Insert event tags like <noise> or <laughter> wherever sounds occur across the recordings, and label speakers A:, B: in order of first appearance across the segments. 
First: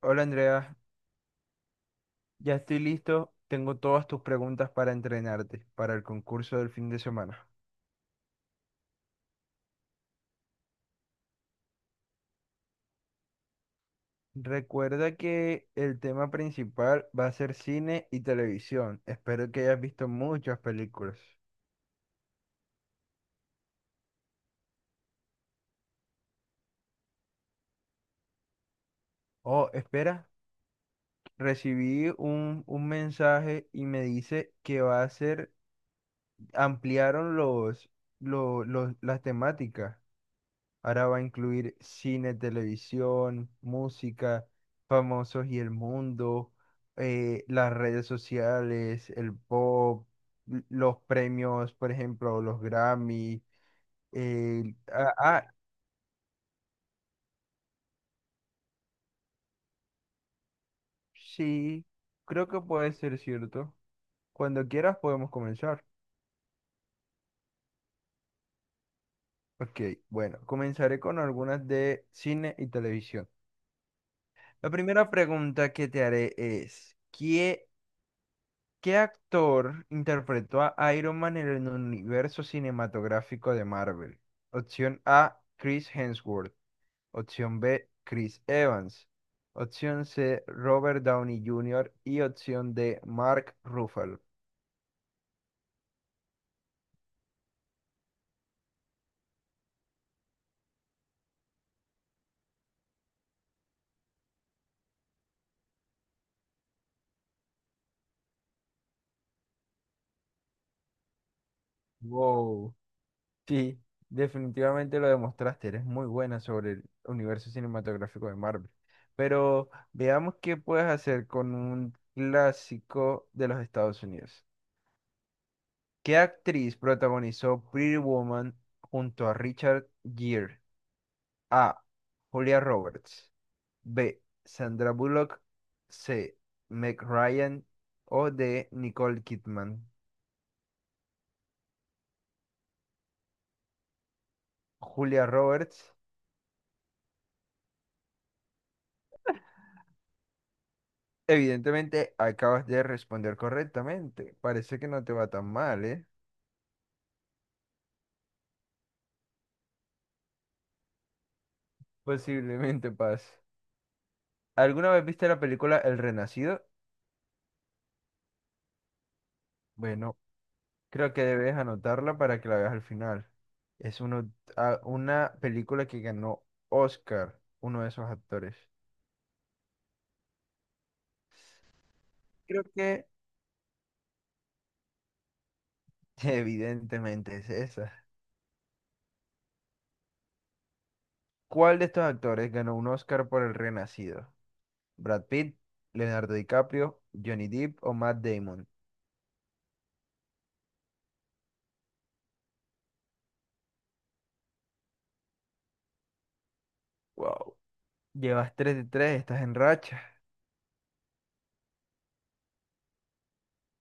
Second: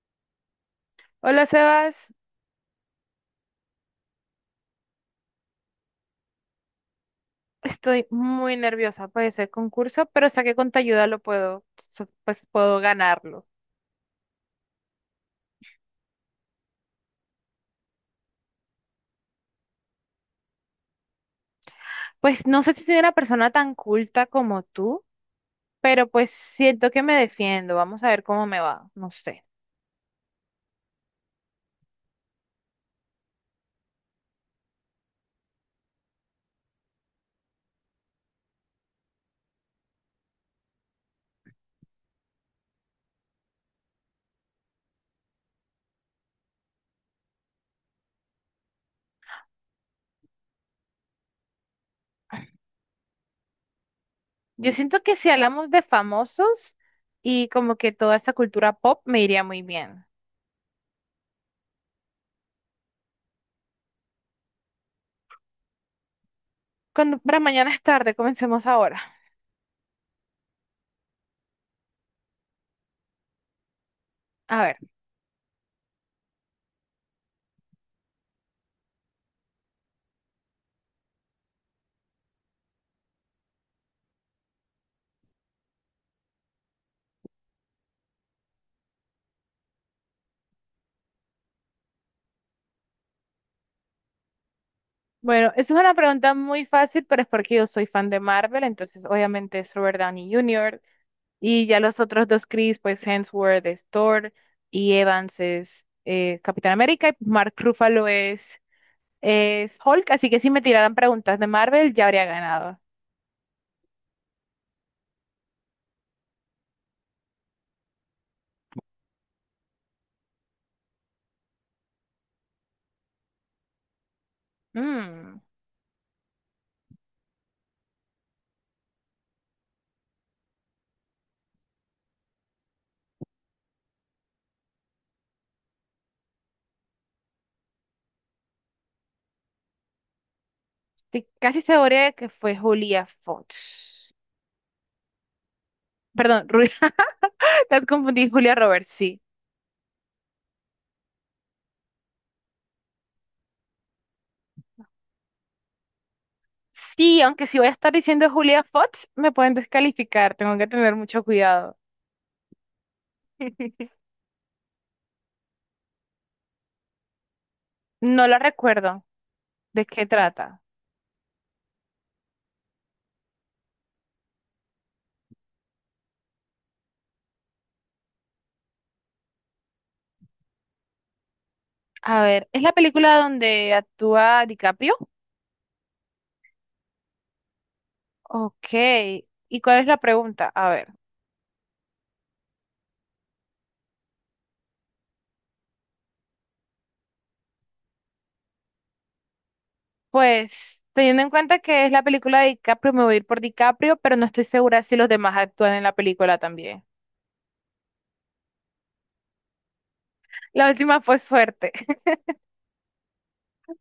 A: Hola Andrea,
B: Hola Sebas,
A: ya estoy listo. Tengo todas tus preguntas para entrenarte para el concurso del fin de semana.
B: estoy muy nerviosa por ese concurso, pero sé que con tu ayuda lo puedo, pues puedo ganarlo.
A: Recuerda que el tema principal va a ser cine y televisión. Espero que hayas visto muchas películas.
B: Pues no sé si soy una persona tan culta como tú, pero pues siento que me defiendo. Vamos a ver cómo me va, no sé.
A: Oh, espera, recibí un mensaje y me dice que va a ser, ampliaron las temáticas. Ahora va a incluir cine, televisión, música, famosos y el mundo, las redes sociales, el pop, los premios, por ejemplo, los Grammy.
B: Yo
A: eh,
B: siento
A: ah,
B: que si
A: ah,
B: hablamos de famosos y como que toda esa cultura pop me iría muy bien.
A: sí, creo que puede ser cierto. Cuando quieras podemos comenzar.
B: Cuando, para mañana es tarde, comencemos ahora.
A: Ok, bueno, comenzaré con algunas de cine y televisión.
B: A
A: La
B: ver,
A: primera pregunta que te haré es, ¿qué actor interpretó a Iron Man en el universo cinematográfico de Marvel? Opción A, Chris Hemsworth. Opción B, Chris Evans. Opción C, Robert Downey Jr. Y opción D, Mark Ruffalo.
B: bueno, eso es una pregunta muy fácil, pero es porque yo soy fan de Marvel, entonces obviamente es Robert Downey Jr. Y ya los otros dos Chris, pues Hemsworth es Thor y Evans es Capitán América y es Hulk. Así que si me tiraran preguntas de Marvel, ya habría
A: Wow,
B: ganado.
A: sí, definitivamente lo demostraste. Eres muy buena sobre el universo cinematográfico de Marvel. Pero veamos qué puedes hacer con un clásico de los Estados Unidos.
B: Mm,
A: ¿Qué actriz protagonizó Pretty Woman junto a Richard Gere? A. Julia Roberts. B. Sandra Bullock. C. Meg Ryan. O D. Nicole Kidman.
B: estoy casi segura de que fue Julia Fox.
A: Julia Roberts.
B: Perdón, Julia, <laughs> te has confundido, Julia Roberts, sí.
A: Evidentemente acabas de responder correctamente. Parece que no te va tan mal, ¿eh?
B: Sí, aunque si voy a estar diciendo Julia Fox, me pueden descalificar. Tengo que tener mucho cuidado.
A: Posiblemente Paz.
B: <laughs>
A: ¿Alguna vez viste la película El Renacido?
B: No la recuerdo. ¿De qué
A: Bueno,
B: trata?
A: creo que debes anotarla para que la veas al final. Es una película que ganó Oscar, uno de esos actores.
B: A ver, ¿es
A: Creo
B: la
A: que
B: película donde actúa DiCaprio?
A: <laughs> evidentemente es esa.
B: Ok, ¿y cuál es la pregunta? A ver,
A: ¿Cuál de estos actores ganó un Oscar por El Renacido? ¿Brad Pitt, Leonardo DiCaprio, Johnny Depp o Matt Damon?
B: pues teniendo en cuenta que es la película de DiCaprio, me voy a ir por DiCaprio, pero no estoy segura si los demás actúan en la película también.
A: Wow. Llevas 3 de tres, estás en racha.
B: La última fue suerte. <laughs>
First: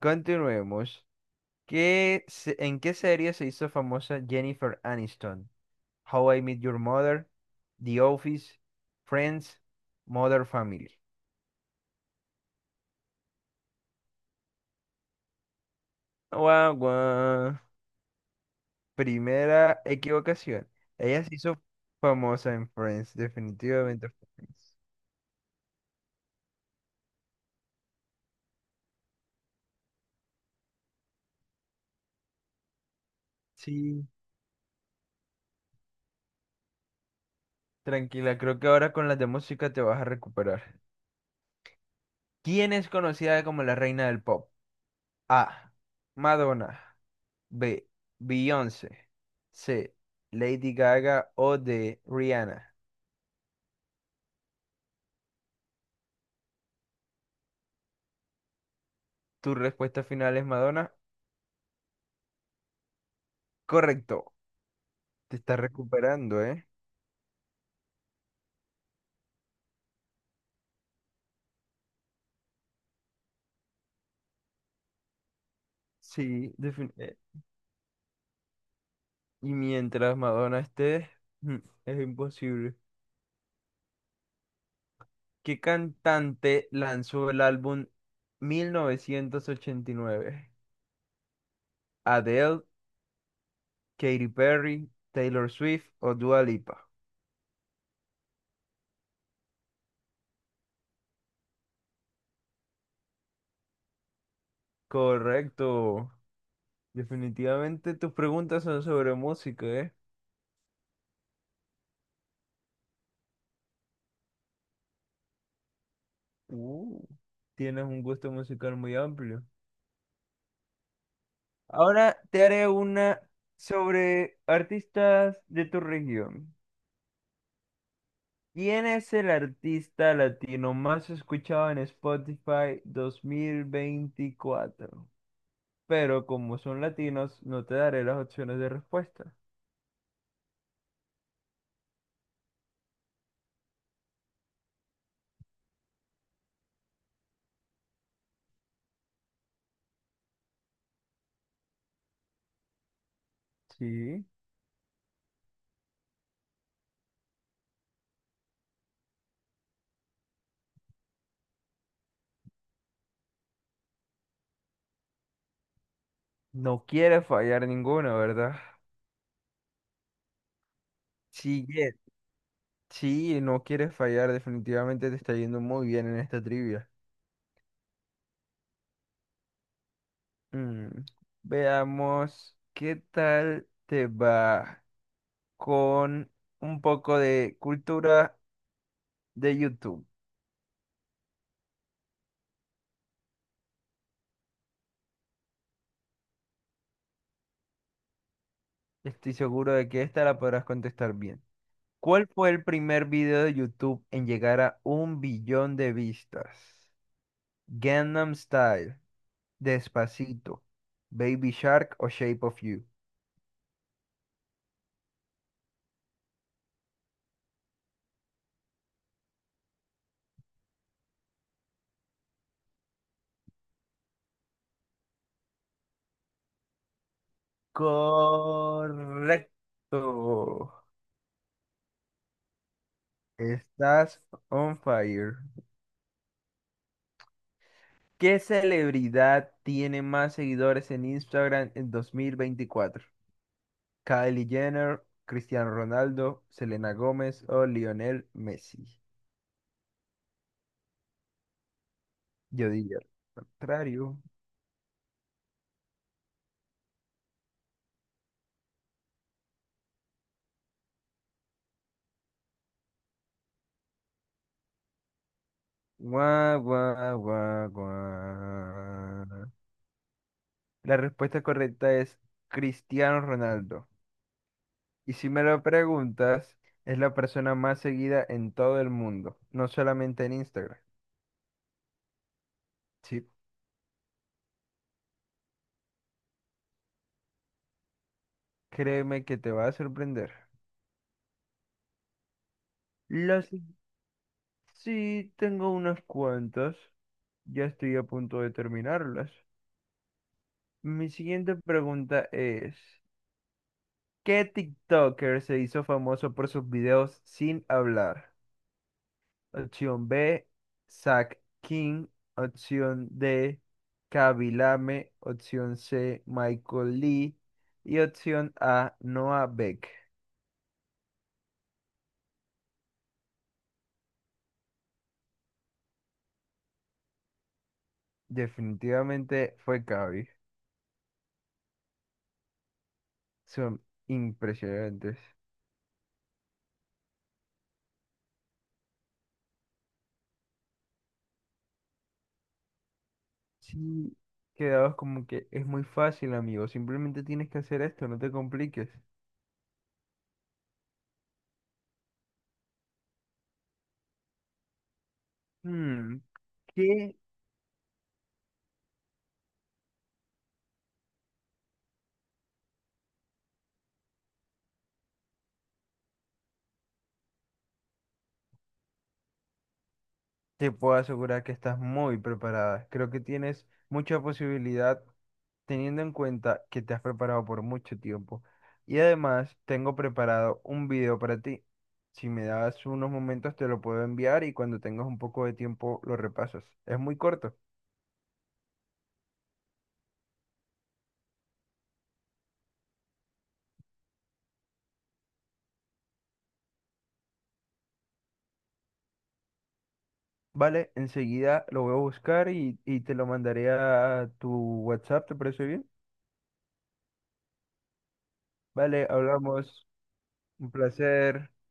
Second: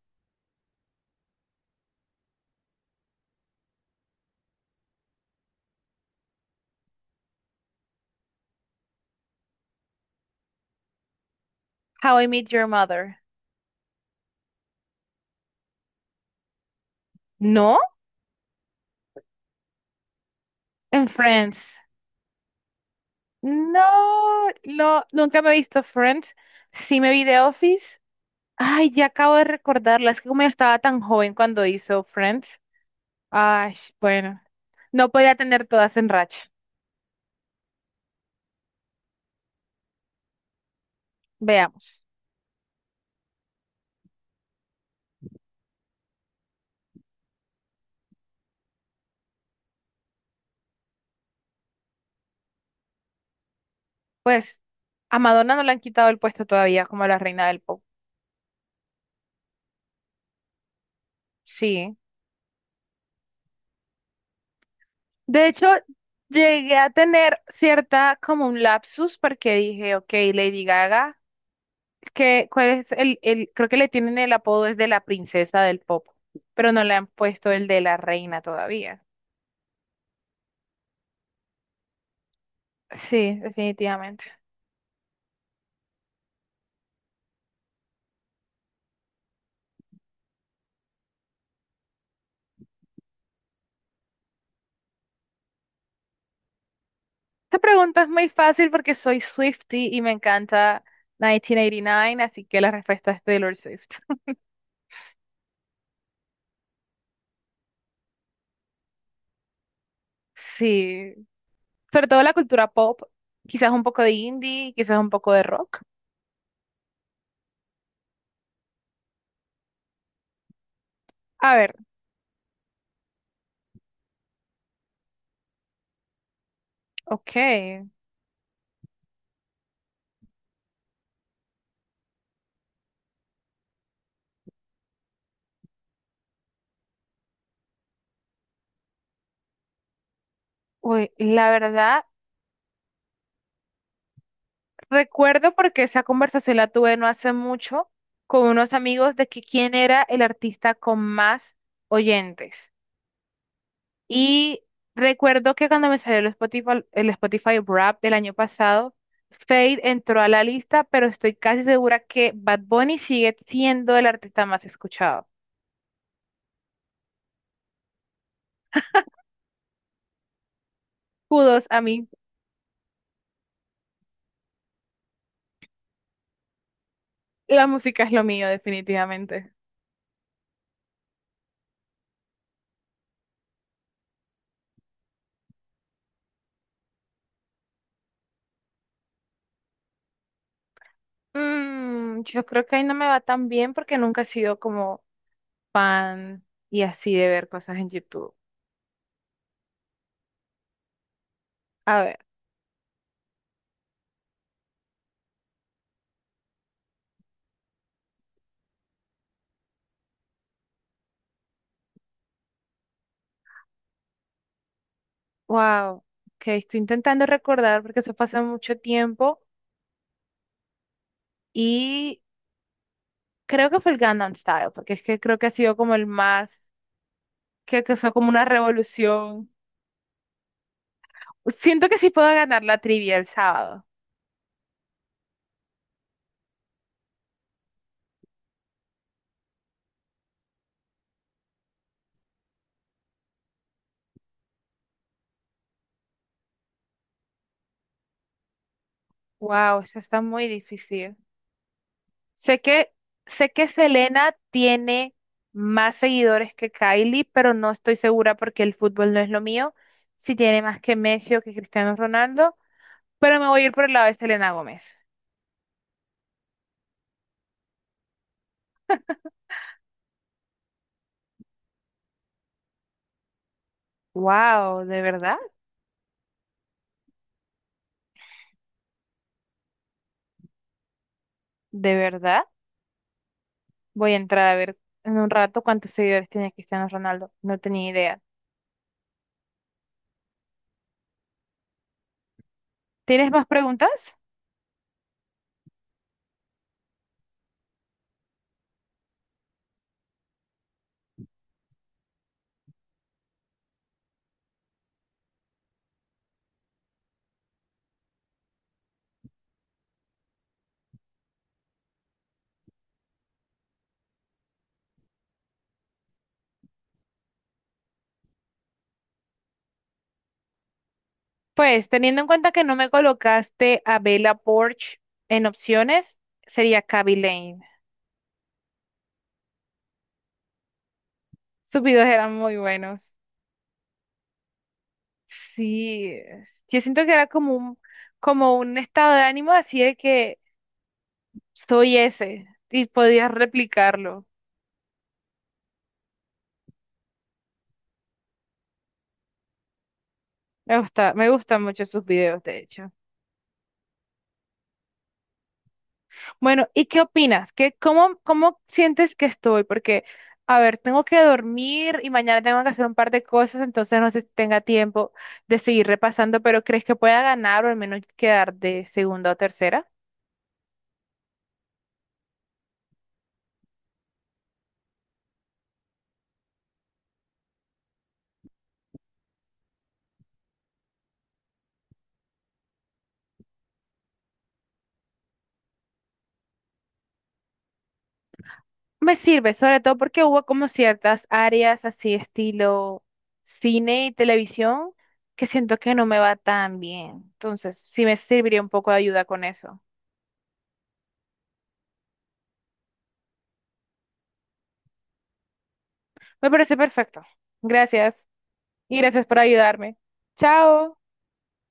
A: Continuemos. ¿En qué serie se hizo famosa Jennifer Aniston? How I Met Your Mother, The Office, Friends, Mother Family.
B: How I Met Your Mother.
A: Guau, guau.
B: ¿No?
A: Primera equivocación.
B: En
A: Ella se hizo
B: Friends.
A: famosa en Friends, definitivamente
B: No,
A: Friends.
B: no, nunca me he visto Friends. Sí me vi The Office. Ay, ya acabo de recordarla. Es que como yo estaba tan joven cuando hizo Friends. Ay,
A: Sí,
B: bueno, no podía tener todas en racha.
A: tranquila, creo que ahora con las de música te vas a recuperar.
B: Veamos.
A: ¿Quién es conocida como la reina del pop? A. Madonna. B. Beyoncé. C. Lady Gaga o D. Rihanna.
B: Pues a Madonna no le han quitado el puesto todavía como la reina del pop.
A: ¿Tu respuesta final es Madonna?
B: Sí.
A: Correcto. Te
B: De
A: está
B: hecho,
A: recuperando, ¿eh?
B: llegué a tener cierta como un lapsus porque dije, ok, Lady Gaga, que cuál es creo que le tienen el apodo es de la princesa del pop,
A: Sí,
B: pero no le han puesto el de la reina todavía.
A: y mientras Madonna esté, mm, es imposible.
B: Sí, definitivamente.
A: ¿Qué cantante lanzó el álbum 1989? ¿Adele, Katy Perry, Taylor Swift o Dua Lipa?
B: Esta pregunta es muy fácil porque soy Swiftie y me encanta 1989, así que la respuesta es Taylor Swift. <laughs>
A: Correcto. Definitivamente tus preguntas son sobre música, ¿eh?
B: Sí, sobre todo la cultura pop, quizás un poco de indie, quizás un poco de rock.
A: Uh, tienes un gusto musical muy amplio.
B: A ver,
A: Ahora te haré una sobre artistas de tu región.
B: ok.
A: ¿Quién es el artista latino más escuchado en Spotify 2024? Pero como son latinos, no te daré las opciones de respuesta.
B: Uy, la verdad, recuerdo porque esa conversación la tuve no hace mucho con unos amigos de que quién era el artista con más oyentes.
A: Sí.
B: Y recuerdo que cuando me salió el Spotify Wrap del año pasado, Fade entró a la lista, pero estoy casi segura que Bad Bunny sigue siendo el artista más escuchado.
A: No quiere fallar ninguna, ¿verdad?
B: Kudos
A: Sí,
B: a
A: Yes.
B: mí,
A: Sí, no quiere fallar. Definitivamente te está yendo muy bien en esta trivia.
B: la música es lo mío, definitivamente.
A: Mm, Veamos qué tal te va con un poco de cultura de YouTube.
B: Mm, yo creo que ahí no me va tan bien porque nunca he sido como fan y así de ver cosas en YouTube.
A: Estoy seguro de que esta la podrás contestar bien.
B: A ver,
A: ¿Cuál fue el primer video de YouTube en llegar a un billón de vistas? Gangnam Style, Despacito, Baby Shark o Shape of You.
B: wow, que estoy intentando recordar porque eso pasa mucho tiempo y creo que fue el Gangnam Style, porque es que creo que ha sido como el más que causó como una revolución.
A: Correcto.
B: Siento que sí puedo ganar la trivia el sábado.
A: Estás on fire. ¿Qué celebridad tiene más seguidores en Instagram en 2024? Kylie Jenner, Cristiano Ronaldo, Selena Gómez o Lionel Messi.
B: Wow, eso está muy difícil. Sé
A: Yo
B: que,
A: diría
B: sé que
A: contrario.
B: Selena tiene más seguidores que Kylie, pero no estoy segura porque el fútbol no es lo mío. Si tiene más que Messi o que Cristiano Ronaldo, pero me voy a ir por el lado de Selena Gómez.
A: Guau, guau, guau, guau. La respuesta correcta es Cristiano Ronaldo.
B: Wow, ¿de
A: Y si
B: verdad?
A: me lo preguntas, es la persona más seguida en todo el mundo, no solamente en Instagram.
B: ¿De verdad?
A: Sí,
B: Voy a entrar a ver en un rato cuántos seguidores tiene Cristiano Ronaldo. No tenía idea.
A: créeme que te va a sorprender.
B: ¿Tienes más
A: Las...
B: preguntas?
A: Sí, tengo unas cuantas. Ya estoy a punto de terminarlas. Mi siguiente pregunta es, ¿qué TikToker se hizo famoso por sus videos sin hablar? Opción B, Zach King. Opción D, Kabilame. Opción C, Michael Lee. Y opción A, Noah Beck.
B: Pues teniendo en cuenta que no me colocaste a Bella Poarch en opciones, sería Kaby Lane.
A: Definitivamente fue Kaby.
B: Sus videos eran muy buenos.
A: Son impresionantes.
B: Yo siento que era como un estado de ánimo así de que soy ese y podías
A: Sí,
B: replicarlo.
A: quedabas como que es muy fácil, amigo. Simplemente tienes que hacer esto, no te compliques.
B: Me gustan mucho sus videos, de hecho.
A: Hmm.
B: Bueno, ¿y qué
A: ¿Qué?
B: opinas? ¿Cómo sientes que estoy? Porque, a ver, tengo que dormir y mañana tengo que hacer un par de cosas, entonces no sé si tenga tiempo de seguir repasando, pero ¿crees que pueda ganar o al menos quedar de segunda o tercera?
A: Te puedo asegurar que estás muy preparada. Creo que tienes mucha posibilidad teniendo en cuenta que te has preparado por mucho tiempo. Y además tengo preparado un video para ti. Si me das unos momentos te lo puedo enviar y cuando tengas un poco de tiempo lo repasas. Es muy corto.
B: Me sirve, sobre todo porque hubo como ciertas áreas así estilo cine y televisión que siento que no me va tan bien. Entonces, sí me serviría un poco de ayuda con eso.
A: Vale, enseguida lo voy a buscar y te lo mandaré a tu WhatsApp, ¿te parece bien?
B: Me parece perfecto. Gracias. Y
A: Vale,
B: gracias por
A: hablamos.
B: ayudarme.
A: Un
B: Chao.
A: placer.